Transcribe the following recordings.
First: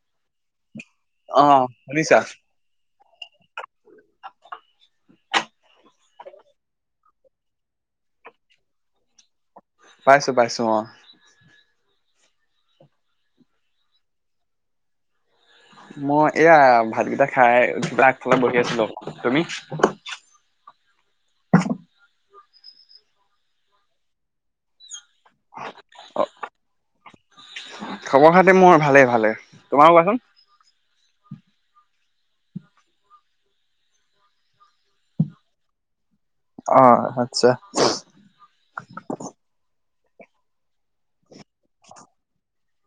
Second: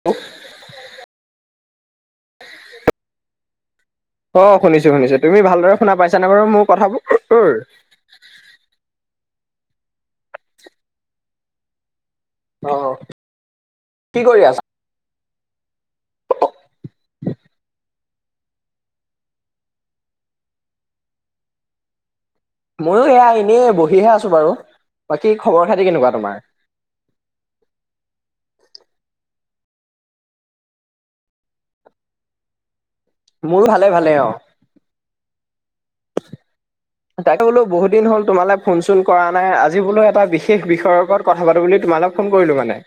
[unintelligible] অহ শুনিছা? অ শুনিছো শুনিছো, তুমি ভালদৰে শুনা পাইছা নে বাৰু মোৰ কথাবোৰ উ উৰ পাইছো পাইছো অ। অ কি কৰি আছা? মই এয়া ভাতকেইটা খাই কিবা আগফালে বহি আছিলো। তুমি? ময়ো এয়া এনেই বহিহে আছো বাৰু। বাকী খবৰ খাতি কেনেকুৱা অ তোমাৰ? খবৰ খাটি মোৰ ভালে ভালে। তোমাৰ কোৱাচোন? মোৰো ভালে ভালে অ। অ তাকে আচ্ছা বোলো বহুত দিন হ'ল তোমালে ফোন চোন কৰা নাই, আজি বোলো এটা বিশেষ বিষয়ৰ ওপৰত কথা পাতো বুলি তোমালে ফোন কৰিলো মানে।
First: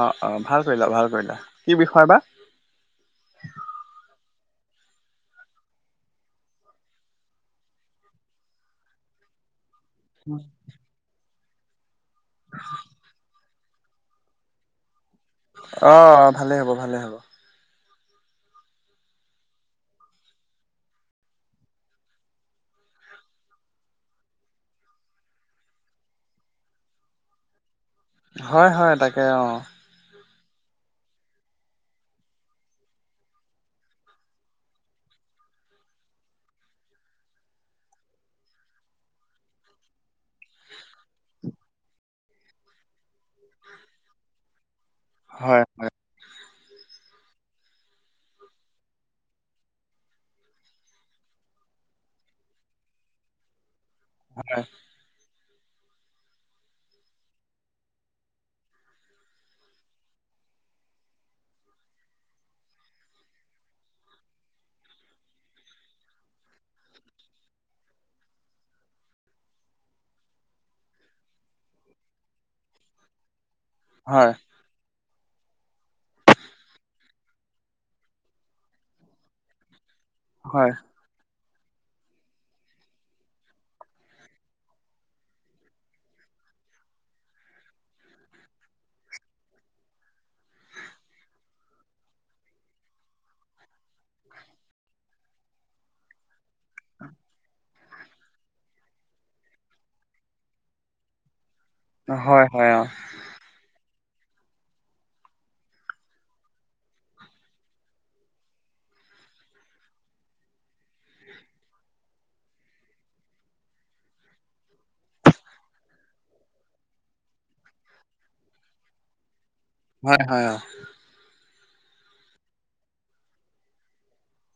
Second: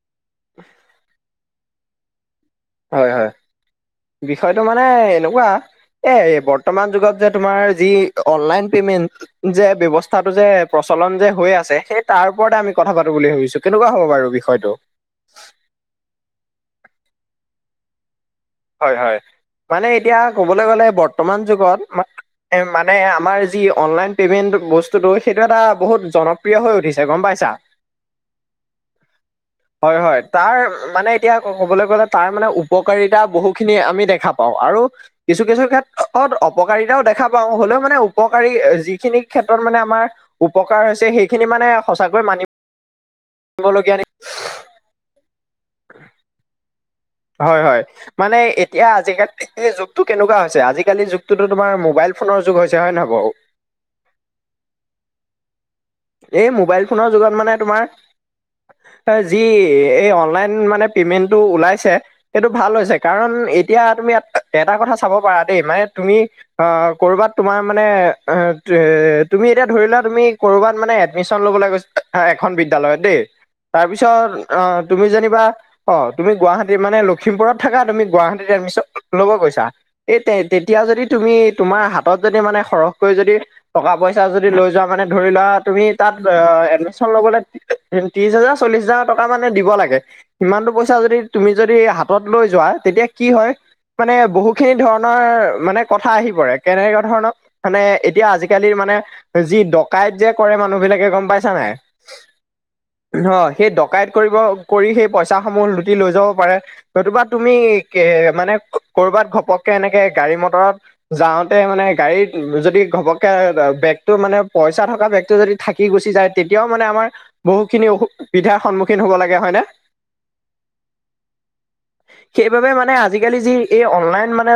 অ অ ভাল কৰিলা ভাল কৰিলা, কি বিষয় বা? হয় হয় বিষয়টো মানে এনকুৱা এ বৰ্তমান যুগত যে তোমাৰ যি অনলাইন পেমেন্ট যে ব্যৱ- স্থাটো যে প্ৰচলন যে হৈ আছে, সেই তাৰ ওপৰতে আমি কথা পাতো বুলি ভাবিছো। কেনেকুৱা হ'ব বাৰু বিষয়টো? অ ভালেই হ'ব, ভালেই হ'ব। হয় হয় মানে এতিয়া ক'বলৈ গ'লে বৰ্তমান যুগত ম- মানে আমাৰ যি অনলাইন পে'মেণ্ট বস্তুটো সেইটো এটা বহুত জনপ্ৰিয় হৈ উঠিছে গম পাইছা। [inaudible] হয় হয় তাকে অ। হয় হয় তাৰ মানে এতিয়া ক'বলৈ গ'লে তাৰ মানে উপকাৰী তা বহুখিনি আমি দেখা পাওঁ, আৰু কিছু কিছু ক্ষেত্ৰত অপকাৰিতাও দেখা পাওঁ, হলেও মানে উপকাৰী যিখিনি ক্ষেত্ৰত মানে আমাৰ উপকাৰ হৈছে সেইখিনি মানে সঁচাকৈ মানিব- বলগীয়া নি- হয় হয়। হয় হয়। মানে এতিয়া আজিকালি যুগটো কেনেকুৱা হৈছে, আজিকালি যুগটোতো তোমাৰ মোবাইল ফোনৰ যুগ হৈছে হয় নহয় বাও। হয়। এই মোবাইল ফোনৰ যুগত মানে তোমাৰ যি এই অনলাইন মানে পেমেন্টটো ওলাইছে সেইটো ভাল হৈছে কাৰণ এতিয়া তুমি এটা কথা চাব পাৰা দেই মানে তুমি অ কৰবাত তোমাৰ মানে অ এ তুমি এতিয়া ধৰি লোৱা তুমি কৰবাত মানে এডমিশ্যন লব গৈ এখন বিদ্যালয়ত দেই তাৰ পিছত হয় অ তুমি যেনিবা অ তুমি গুৱাহাটী মানে লখিমপুৰত থাকা তুমি গুৱাহাটীত এডমিশ্যন লব গৈছা। এই তে হয় তেতিয়া যদিত- তুমি তোমাৰ হাতত যদি মানে সৰহকৈ যদি টকা পইচা যদি লৈ যোৱা মানে ধৰি লোৱা তুমি তাত আ এডমিশ্যন ল'বলৈ ত্ৰিশ হাজাৰ চল্লিশ হাজাৰ টকা মানে দিব লাগে। সিমানটো পইচা যদি তুমি যদি হাতত লৈ যোৱা তেতিয়া কি হয়, মানে বহু খিনি ধৰণৰ মানে কথা আহি পৰে কেনেকুৱা ধৰণৰ মানে এতিয়া আজিকালি মানে যি ডকাইত যে কৰে মানুহ বিলাকে গম পাইছা নাই? অ, হয় -হয় অ। অহ, সেই ডকাউত কৰিব কৰি সেই পইচাসমূহ লুটি লৈ যাব পাৰে নতুবা তুমি কে মানে কৰবাত ঘপককে এনেকে গাড়ী মটৰত যাওঁতে মানে গাড়ীত যদি ঘবপকে [unintelligible] বেগটো মানে পইচা থকা বেগ টো যদি থাকি গুচি যায় তেতিয়াও মানে আমাৰ বহুতখিনি অসুবিধাৰ সন্মুখীন হব লাগে হয় নে? হয়- হয় অ, [inaudible] সেইবাবে মানে আজিকালি যি এই অনলাইন মানে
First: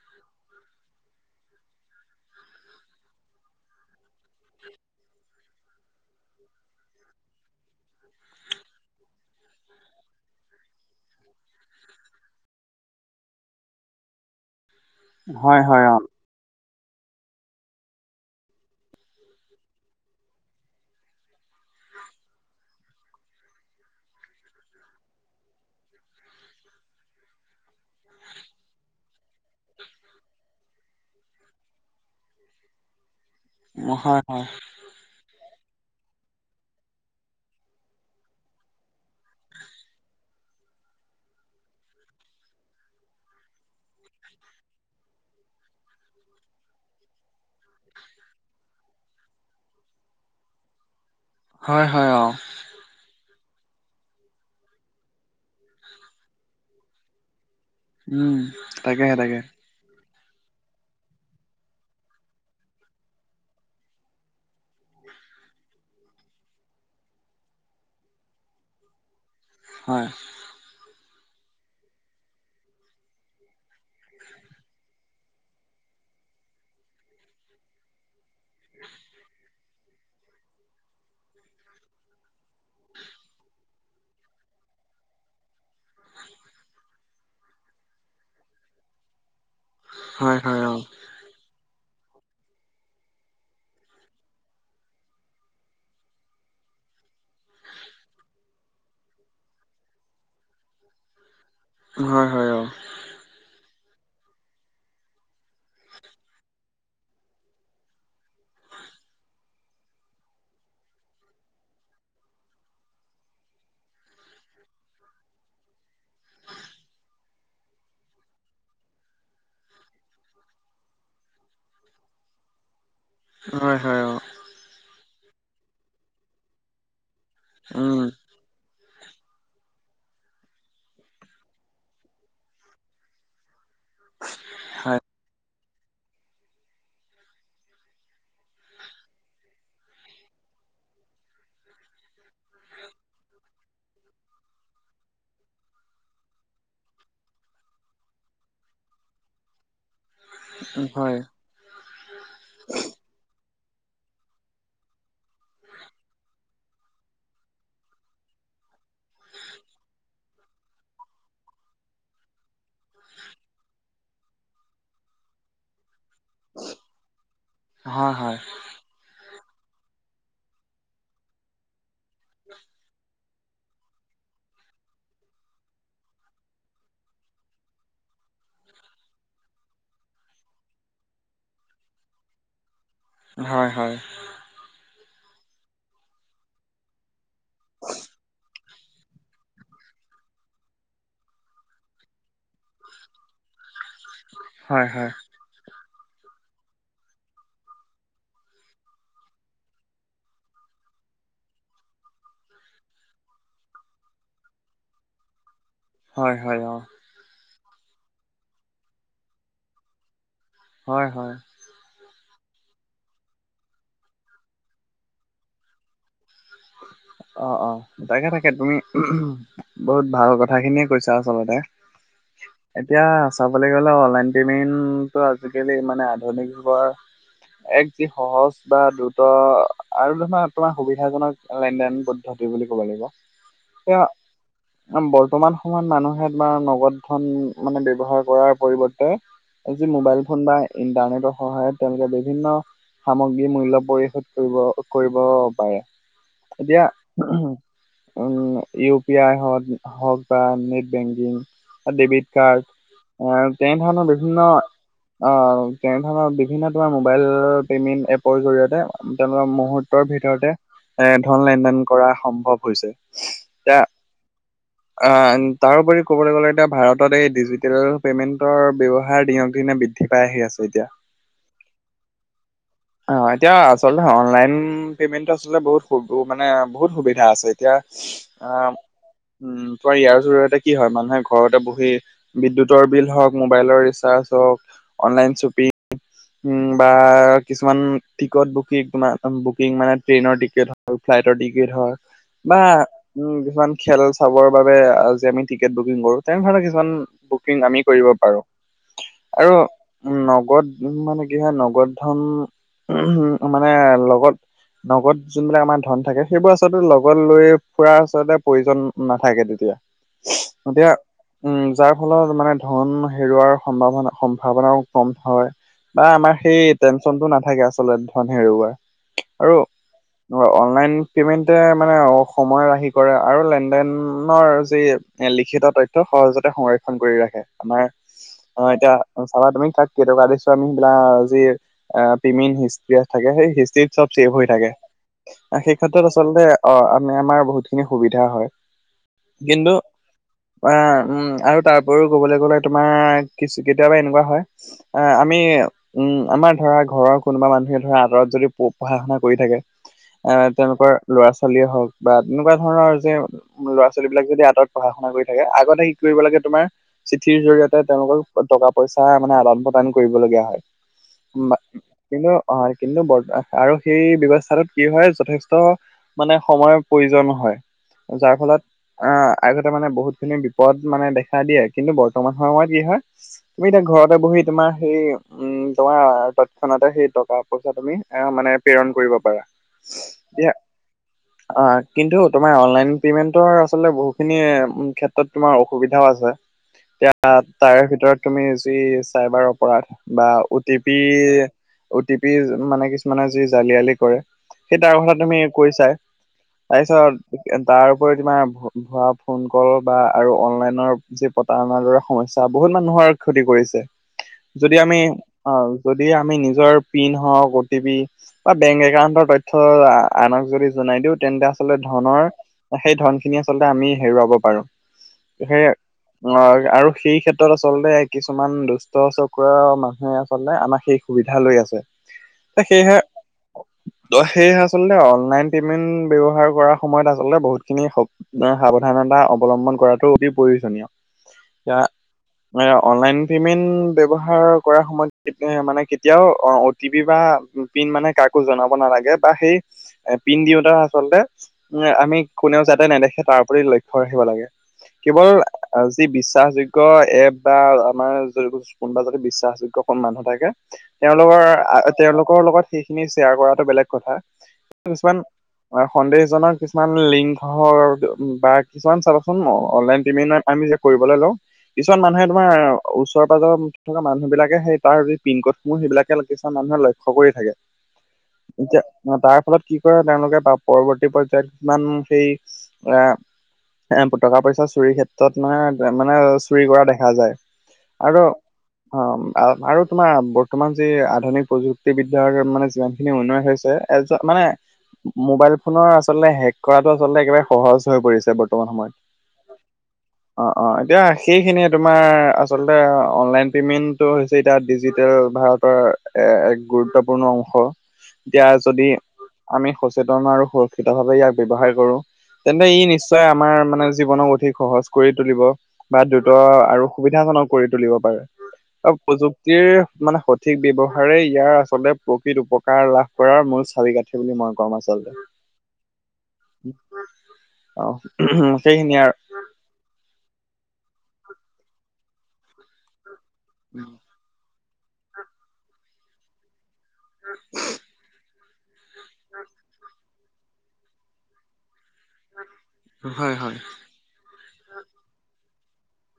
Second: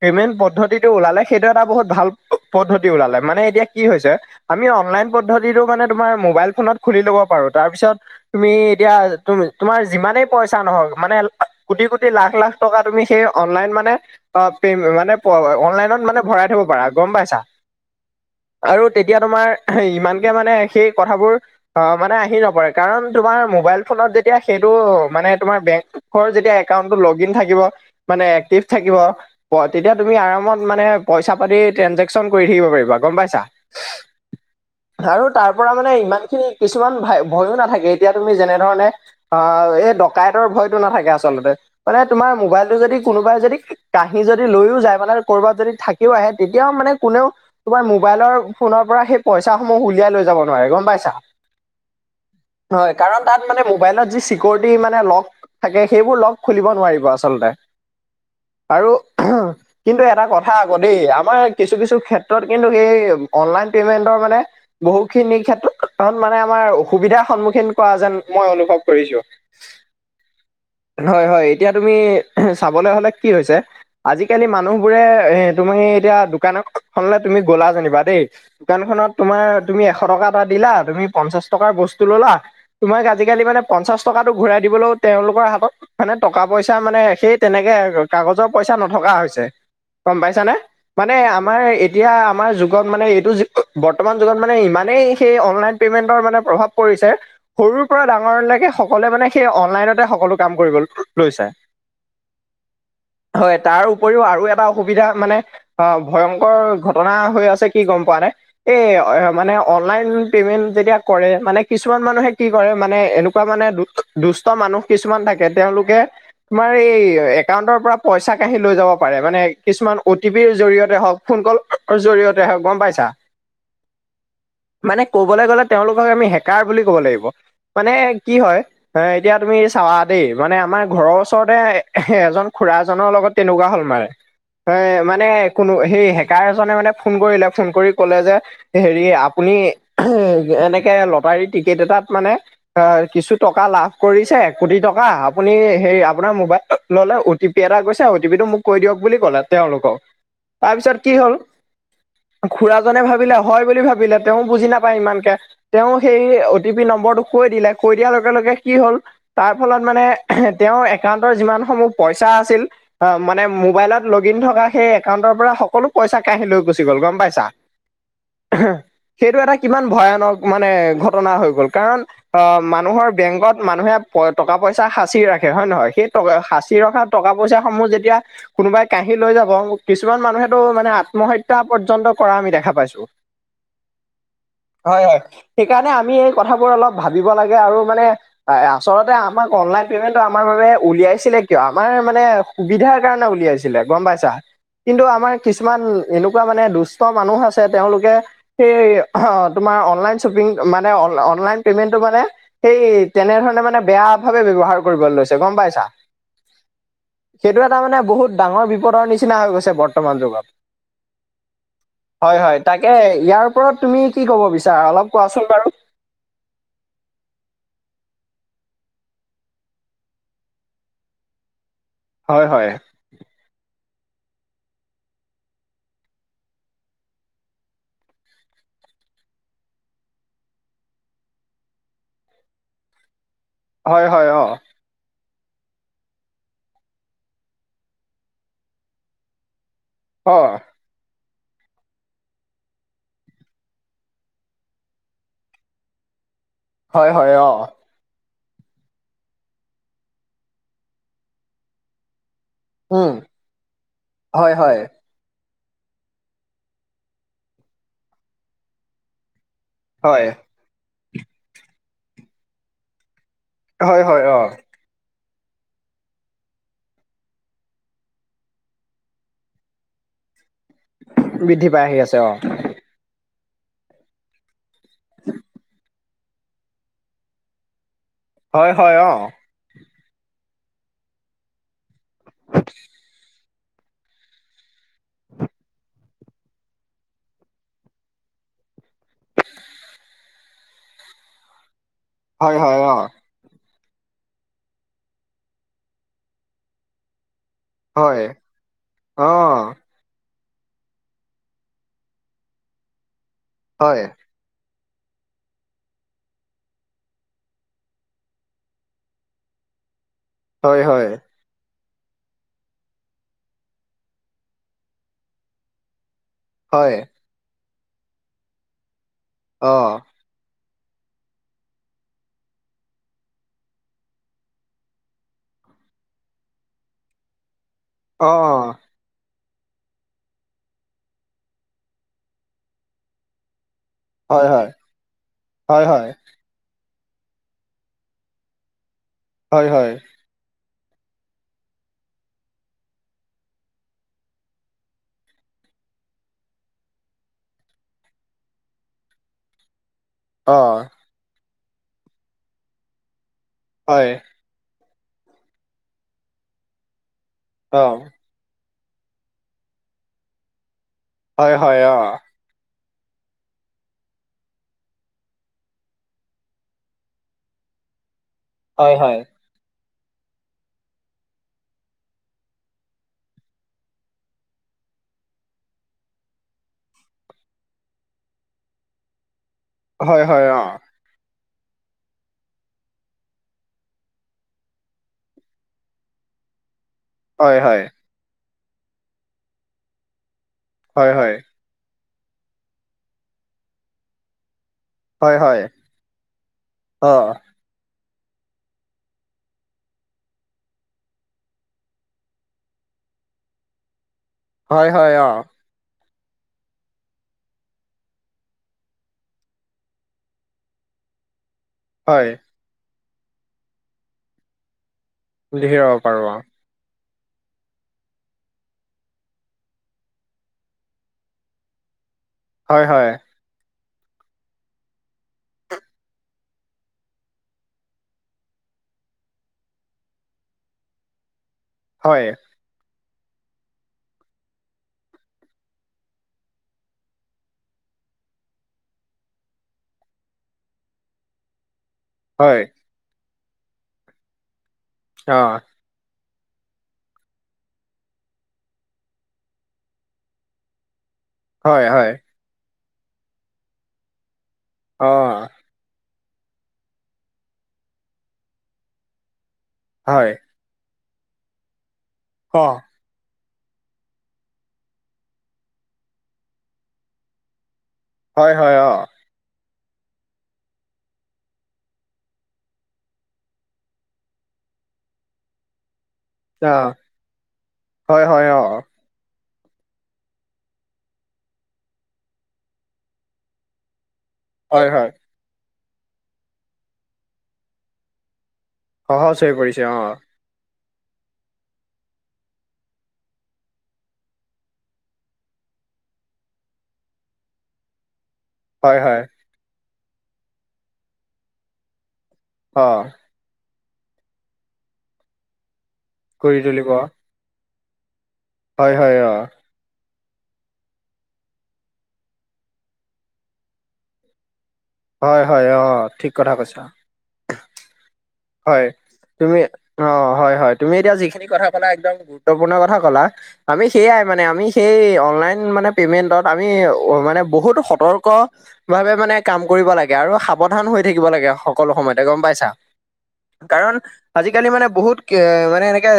পেমেণ্ট পদ্ধতিটো ওলালে সেইটো এটা বহুত ভাল পদ্ধতি ওলালে মানে এতিয়া কি হৈছে আমি অনলাইন পদ্ধতিটো মানে তোমাৰ মোবাইল ফোনত খুলি ল'ব পাৰো তাৰপিছত তুমি এতিয়া তো -তোমাৰ যিমানেই পইচা নহক মানে কোটি- কোটি, লাখ - লাখ টকা তুমি সেই অনলাইন মানে অ, পে মানে হয় [unintelligible] হয় অ অনলাইনত মানে তুমি ভৰাই থব পাৰা গম পাইছা আৰু তেতিয়া তোমাৰ এই ইমানকে মানে সেই কথাবোৰ অ, মানে আহি নপৰে কাৰণ তোমাৰ মোবাইল ফোনত যেতিয়া সেইটো মানে তোমাৰ বেংক খৰ যেতিয়া একাউন্তটো লগ ইন থাকিব মানে এক্টিভ থাকিব ব তেতিয়া তুমি আৰামত মানে পইচা পাতি ট্ৰেঞ্জেকশচন কৰি থাকিব পাৰিবা গম পাইছা? ম, হয়- হয় আৰু তাৰ পৰা মানে ইমান খিনি কিছুমান ভা ভয়ো নাথাকে এতিয়া তুমি যেনে ধৰণে অ, এ ডকাইতৰ ভয়তো নাথাকে আচলতে। মানে তোমাৰ মোবাইলটো যদি কোনোবাই যদি কাহী যদি লৈও যায় মানে কৰবাত যদি থাক কিও আহে তেতিয়াও মানে কোনেও তোমাৰ মোবাইলৰ ফোনৰ পৰা সেই পইচাসমূহ উলিয়াই লৈ যাব নোৱাৰে গম পাইছা? হয় -হয় অ। হয় কাৰণ তাত মানে মোবাইলত যি চিকৰিটি মানে লক থাকে সেইবোৰ লক খুলিব নোৱাৰিব আচলতে উম আৰু তাকেহে তাকে কিন্তু এটা কথা আকৌ দেই আমাৰ কিছু-কিছু ক্ষেত্ৰত কিন্তু এই অনলাইন পেমেন্টৰ মানে বহুখিনি ক্ষেত্ৰত মানে আমাৰ অসুবিধাৰ সন্মুখীন কৰা যেন মই অনুভৱ কৰিছোঁ। হয়। হয় -হয় এতিয়া তুমি চাবলৈ হ'লে কি হৈছে আজিকালি মানুহবোৰে এ তুমি এতিয়া দোকান এখনলে তুমি গ'লা যেনিবা দেই দোকানখনত তোমাৰ তুমি এশ টকা এটা দিলা তুমি পঞ্চাশ টকাৰ বস্তু ল'লা তোমাক আজিকালি মানে পঞ্চাশ টকাটো ঘূৰাই দিবলৈও তেওঁলোকৰ হাত ত মানে টকা পইচা মানে সেই তেনেকে কাগজৰ পইচা নথকা হৈছে। গম হয় পাইছানে হয় অ মানে আমাৰ এ এতিয়া আমাৰ যুগত মানে এইটো বৰ্তমান যুগত মানে ইমানেই সেই অনলাইন পেমেন্টৰ মানে প্ৰভাৱ পৰিছে সৰুৰ পৰা ডাঙৰলৈকে সকলোৱে মানে সেই অনলাইনতে সকলো কাম কৰিব লৈছে। উম, হয় -হয় অ। হয় তাৰ উপৰিও আৰু এটা অসুবিধা মানে অ, ভয়ংকৰ ঘটনা হৈ আছে কি গম পোৱা নে? এ মানে অনলাইন পেমেন্ট যেতিয়া কৰে মানে কিছুমান মানুহে কি কৰে মানে এনেকুৱা মানে দু দুষ্ট মানুহ কিছুমান থাকে তেওঁলোকে তোমাৰ এই একাউণ্টৰ পৰা পইচা কাঢ়ি লৈ যাব পাৰে মানে কিছুমান অ টি পি'ৰ জৰিয়তে হওক ফোন কল জৰিয়তে হওক গম পাইছা? হয়- হয় অ। মানে কবলৈ গ'লে তেওঁলোকক আমি হেকাৰ বুলি ক'ব লাগিব মানে উম কি হয় এ-এতিয়া তুমিচ চাবা দেই মানে আমাৰ ঘৰৰ ওচৰতে এ এজন খুৰা জনৰ লগত তেনেকুৱা হ'ল হয় [unintelligible] মানে কোনো সেই হেকাৰ এজনে মানে ফোন কৰিলে ফোন কৰি কলে যে এ হেৰি আপুনি এনেকে লটাৰী টিকেট এটাত মানে অ' কিছু টকা লাভ কৰিছে। কোটি টকা আপুনি হেই আপোনাৰ মবাইল ল'লে অ' টি পি এটা গৈছে অ' টি পি টো মোক। কৈ দিয়ক বুলি ক'লে তেওঁলোকক তাৰপিছত কি হয় হ'ল। খুৰাজনে ভাবিলে হয় বুলি ভাবিলে তেওঁ বুজি নাপায় ইমানকে। তেওঁ সেই অ টি পি নম্বৰটো কৈ দিলে কৈ দিয়াৰ লগে লগে কি হ'ল। তাৰ ফলত মানে তেওঁৰ একাউণ্টৰ যিমান সমূহ পইচা আছিল। অ' মানে মোবাইলত লগ ইন থকা সেই একাউণ্টৰ পৰা সকলো। পইচা কাহি লৈ গুচি গ'ল গম পাইছা। হয় হয় সেইটো এটা কিমান ভয়ানক মানে ঘটনা হৈ গ'ল কাৰণ অ মানুহৰ বেংকত মানুহে। টকা পইচা সাঁচি ৰাখে হয় নে নহয় সেই টকা সাঁচি ৰখা টকা পইচা সমূহ যেতিয়া। কোনোবাই কাহি লৈ যাব কিছুমান মানুহেতো মানে আত্মহত্যা পৰ্যন্ত কৰা আমি দেখা পাইছো। হয় হয়। হয় -হয় সেইকাৰণে আমি এই কথাবোৰ অলপ ভাবিব লাগে আৰু মানে। আচলতে আমাক অনলাইন পেমেন্টটো আমাৰ বাবে উলিয়াইছিলে কিয় আমাৰ মানে সুবিধাৰ কাৰণে উলিয়াইছিল। ছিলে গম পাইছা হয় কিন্তু আমাৰ কিছুমান এনেকুৱা মানে দুষ্ট মানুহ আছে তেওঁলোকে। সেই তোমাৰ অনলাইন শ্বপিং মানে অনলাইন পেমেন্টটো মানে। সেই তেনেধৰণে মানে বেয়া ভাৱে ব্যৱহাৰ কৰিব লৈছে গম পাইছা। হয় হয় অ' সেইটো এটা মানে বহুত ডাঙৰ বিপদৰ নিচিনা হৈ গৈছে বৰ্তমান যুগত। হয় হয়। হয়- হয় তাকে ইয়াৰ ওপৰত তুমি কি ক'ব বিচাৰা অলপ কোৱাচোন বাৰু। অ -অ তাকে তাকে তুমি? বহুত ভাল কথা খিনিয়ে কৈছা আচলতে। হয় হয়। এতিয়া চাবলৈ গ'লে অনলাইন পেমেণ্টটো আজিকালি মানে আধুনিক যুগৰ। এক যি সহজ বা দ্ৰুত আৰু ধৰা তোমাৰ সুবিধাজনক। লেন দেন পদ্ধতি বুলি ক'ব লাগিব। এতিয়া হয় হয় অ' বৰ্তমান সময়ত মানুহে তোমাৰ নগদ ধন মানে ব্যৱহাৰ কৰাৰ পৰিৱৰ্তে। যি মোবাইল অ ফোন বা ইন্টাৰনেটৰ সহায়ত তেওঁলোকে বিভিন্ন। সামগ্ৰী মূল্য পৰিশোধ কৰিব কৰিব পাৰে এতিয়া। হয় হয় অ ইউ পি আই হ হওক বা নেট বেংকিং। ডেবিট কাৰ্ড উম এ তেনেধৰণৰ বিভিন্ন। হয় হয় অ' তেনে ধৰণৰ বিভিন্ন তোমাৰ মোবাইল পেমেণ্ট এপৰ জৰিয়তে অ' তেওঁলোকৰ মুহূৰ্ত মুহূৰ্তৰ হয় ভিতৰতে এ ধন লেন দেন কৰা সম্ভৱ হৈছে। হয় হয় অ'। অ' তাৰোপৰি ক'বলৈ গ'লে এতিয়া ভাৰতত এই ডিজিটেল পেমেন্টৰ ব্যয়হাৰ দিনক দিনে বৃদ্ধিৰ। বৃদ্ধি পাই আহি আছো এতিয়া। বৃদ্ধি পাই আহি আছে অ' অ' এতিয়া আচলতে অনলাইন পেমেন্টটো আচলতে বহুত। উ উ মানে বহুত সুবিধা আছে এতিয়া আ হয় হয় অ উম। ধৰ ইয়াৰ জৰিয়তে কি হয় মানুহে ঘৰতে বহি। বিদ্যুতৰ বিল হওঁক মোবাইলৰ ৰিচাৰ্জ হওঁক। অনলাইন শ্বপিং উ বা। কিছুমান টিকট বুকিং তোমাৰ বুকিং মানে ট্ৰেইনৰ টিকেট হক ফ্লাইটৰ টিকেট হক। হয় বা হয় অ উম কিছুমান। খেল চাবৰ বাবে যি আমি টিকেট বুকিং কৰো তেনে ধৰণৰ কিছুমান বুকিং আমি। কৰিব হয় পাৰো অ আৰু নগদ মানে কি হয় নগদ ধন। উম মানে লগত। [inaudible] নগদ যোনবিলাক আমাৰ ধন থাকে সেইবোৰ আচলতে লগত লৈ ফুৰা আচলতে প্ৰয়োজন নাথাকে তেতিয়া। চু হয় হয় এতিয়া উম যাৰ ফলত মানে ধন হেৰুৱাৰ সম্ভাৱনা সম্ভাৱনাও কম হয়। বা আমাৰ সেই হয় টেনচনটো নাথাকে আচলতে ধন হেৰুৱাৰ আৰু অ [inaudible] নাইন পে'মেণ্টে মানে সময় ৰাহি কৰে আৰু লেনদেনৰ যি এ লিখিত তথ্য সহজতে সংৰক্ষণ কৰি ৰাখে আমাৰ অ এতিয়া চাবা তুমি তাক কেইটকা দিছো আমি আ যি আ পেমেণ্ট হিষ্ট থাকে সেই হিষ্ট্ৰিত চব ছেভ হয় হৈ হয় থাকে, সেই হয় ক্ষেত্ৰত হয় আচলতে অ মানে আমাৰ বহুতখিনি সুবিধা হয় হয় কিন্তু হয় আ উম আৰু তাৰ উপৰিও কবলৈ গলে তোমাৰ কিছু কেতিয়াবা এনেকুৱা হয় আহ আমি উম আমাৰ ধৰা ঘৰৰ কোনোবা মানুহে ধৰা আঁতৰত যদি পঢ়া - শুনা কৰি থাকে, এ অ তেওঁলোকৰ ল'ৰা - ছোৱালীয়ে হওক বা তেনেকুৱা ধৰণৰ যে ল'ৰা - হয় ছোৱালীবিলাক যদি আঁতৰত পঢ়া - শুনা কৰি থাকে, আগতে কি কৰিব লাগে তোমাৰ চিঠিৰ জৰিয়তে অ তেওঁলোকক টকা - পইচা মানে আদান- প্ৰদান কৰিব লগীয়া হয়। হয় বা হয় কিন্তু অ কিন্তু বৰ আৰু সেই ব্যৱস্থাটোত কি হয় যথেষ্ট মানে সময়ৰ প্ৰয়োজন হয় যাৰ ফলত আ আগতে মানে বহুতখিনি বিপদ মানে দেখা দিয়ে কিন্তু বৰ্তমান সময়ত কি হয় তুমি এতিয়া ঘৰতে বহি তোমাৰ সেই উম তোমাৰ তা তৎক্ষণাতে সেই টকা - পইচা তুমি আ মানে প্ৰেৰণ কৰিব পাৰা চু হয় হয় দিয়া। [inaudible] অ কিন্তু তোমাৰ অনলাইন পেমেন্টৰ আচলতে বহুখিনি ক্ষেত্ৰত তোমাৰ অসুবিধাও আছে। [inaudible] আ তাৰে হয় ভিতৰত তুমি যি চাইবাৰ অপৰাধ বা অ' টি পি হয় হয় হয় হয় হয় হয় অ টি পি মানে কিছুমানে যি জালিয়ালি কৰে। সেই তাৰ কথা তুমি কৈছা অ তাৰপিছত কে তাৰ উপৰি তোমাৰ ধৰা ফোন কল বা আৰু অনলাইনৰ যি প টান আমাৰ দৰে সমস্যা বহুত মানুহৰ ক্ষতি কৰিছে। [inaudible] যদি আমি অ যদি আমি নিজৰ পিন হওঁক, অ' টি পি বা বেংক একাউণ্টৰ তথ্য আনক যদি জনাই দিও তেন্তে আচলতে ধনৰ হয় সেই ধনখিনি আচলতে আমি হেৰুৱাব পাৰো। সে লিখি ল'ব পাৰো অ আৰু সেই ক্ষেত্ৰত আচলতে কিছুমান দুষ্ট চক্ৰ মানুহে আছ চলে আমাক সেই সুবিধা লৈ আছে হয় সেয়েহে হয় ত সে আচলতে অনলাইন পেমেন্ট ব্যৱহাৰ কৰাৰ সময়ত আচলতে বহুতখিনি স অ সাৱধানতা অৱলম্বন কৰাটো অতি প্ৰয়োজনীয়। ইয়া হয়। মানে অনলাইন পেমেন্ট ব্যৱহাৰ কৰা সময়ত কেতমে মানে কেতিয়াও অ অ' টি পি বা পিন মানে কাকো জনাব নালাগে বা সেই এ পিন দিওতা আচলতে উম আমি হয় কোনেও যাতে নেদেখে তাৰ প্ৰতি লক্ষ্য ৰাখিব লাগে। কেৱল অ আৰু যি বিশ্বাসযোগ্য এপ বা আমাৰ যো কোনবা যদি বিশ্বাসযোগ্য ক মানুহ থাকে তেওঁলোকৰ আ হয় হয় তেওঁলোকৰ লগত সেইখিনি শ্বেয়াৰ কৰাটো বেলেগ কথা। কিছুমান অ সন্দেহজনক কিছুমান লিংগৰ বা কিছুমান চাবাচোন অনলাইন হয়। পেমেণ্ট আমি যে কৰিবলৈ লওঁ কিছুমান মানুহে তোমাৰ অ'। ওচৰ - পাজৰ থকা মানুহবিলাকে সেই তাৰ পিংকডসমূহ সেইবিলাকে কিছুমান মানুহে লক্ষ্য কৰি থাকে, হয়, হয়, অ'। এতিয়া তাৰ ফলত কি কৰে তেওঁলোকে বা পৰৱৰ্তী পৰ্যায়ত কিমান সেই এ এ টকা - পইচা চুৰি ক্ষেত্ৰত মানে -মানে চে চুৰি কৰা অ'। দেখা যায়। আৰু হয়, হয়, অ আৰু তোমাৰ বৰ্তমান যি আধুনিক প্ৰযুক্তিবিদ্যাৰ মানে যিমানখিনি উন্নয়ন হৈছে। এ য মানে হয়, হয়। মোবাইল ফোনৰ আচলতে হেক কৰাটো আচলতে একেবাৰে সহজ হৈ পৰিছে বৰ্তমান সময়ত। সহজ হৈ পৰিছে অ। অ অ এতিয়া সেইখিনি তোমাৰ আচলতে অনলাইন পেমেন্টটো হৈ ছে এতিয়া ডিজিটেল ভাৰতৰ এ এক গুৰুত্বপূৰ্ণ অংশ। এতিয়া যদি হয়, হয়, আমি সচেতন আৰু সুৰক্ষিতভাৱে ইয়াক ব্যৱহাৰ কৰো। তেন্তে অ'। ই নিশ্চয় আমাৰ মানে জীৱনক অধিক সহজ কৰি তুলিব। বা দ্ৰুত কৰি আৰু তুলিব। সুবিধাজনক কৰি তুলিব পাৰে হয়, হয়, অ'। প্ৰযুক্তিৰ মানে স সঠিক ব্যৱহাৰে ইয়াৰ আচলতে প্ৰকৃত উপকাৰ লাভ কৰাৰ মূল চাবি কাঁঠি বুলি মই কম আচলতে। হয়, হয়, অ ঠিক কথা কৈছা। উম হয়। সেইখিনিয়ে আৰ। তুমি অ হয় হয় তুমি এতিয়া যিখিনি কথা কলা একদম গুৰুত্বপূৰ্ণ কথা ক'লা। আমি সেইয়াই মানে আমি সেই অনলাইন মানে পেমেন্টত আমি অ মানে বহুতো সতৰ্ক ভাৱে মানে কাম কৰিব লাগে। গাৰু সাৱধান হৈ থাকিব লাগে সকলো সময়তে গম পাইছা। হয়, হয়, কাৰণ আজিকালি মানে বহুত মানে এনেকে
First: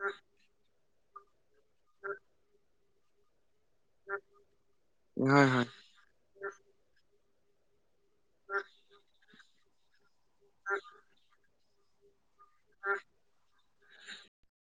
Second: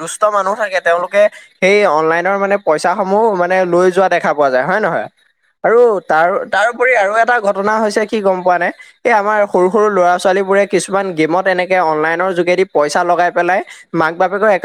দুষ্ট মানুহ থাকে। তেওঁলোকে সেই অনলাইনৰ মানে পইচা সমূহ মানে লৈ যোৱা দেখা পোৱা যায় হয় নহয় হয় হয় আৰু তাৰ তাৰপৰি আৰু এটা ঘটনা হৈছে কি গম পোৱা নে, এই আমাৰ সৰু সৰু ল'ৰা ছোৱালী বোৰে কিছুমান গেমত এনেকে অনলাইনৰ যু গেদি পইচা লগাই পেলাই মাক বাপেক একাউ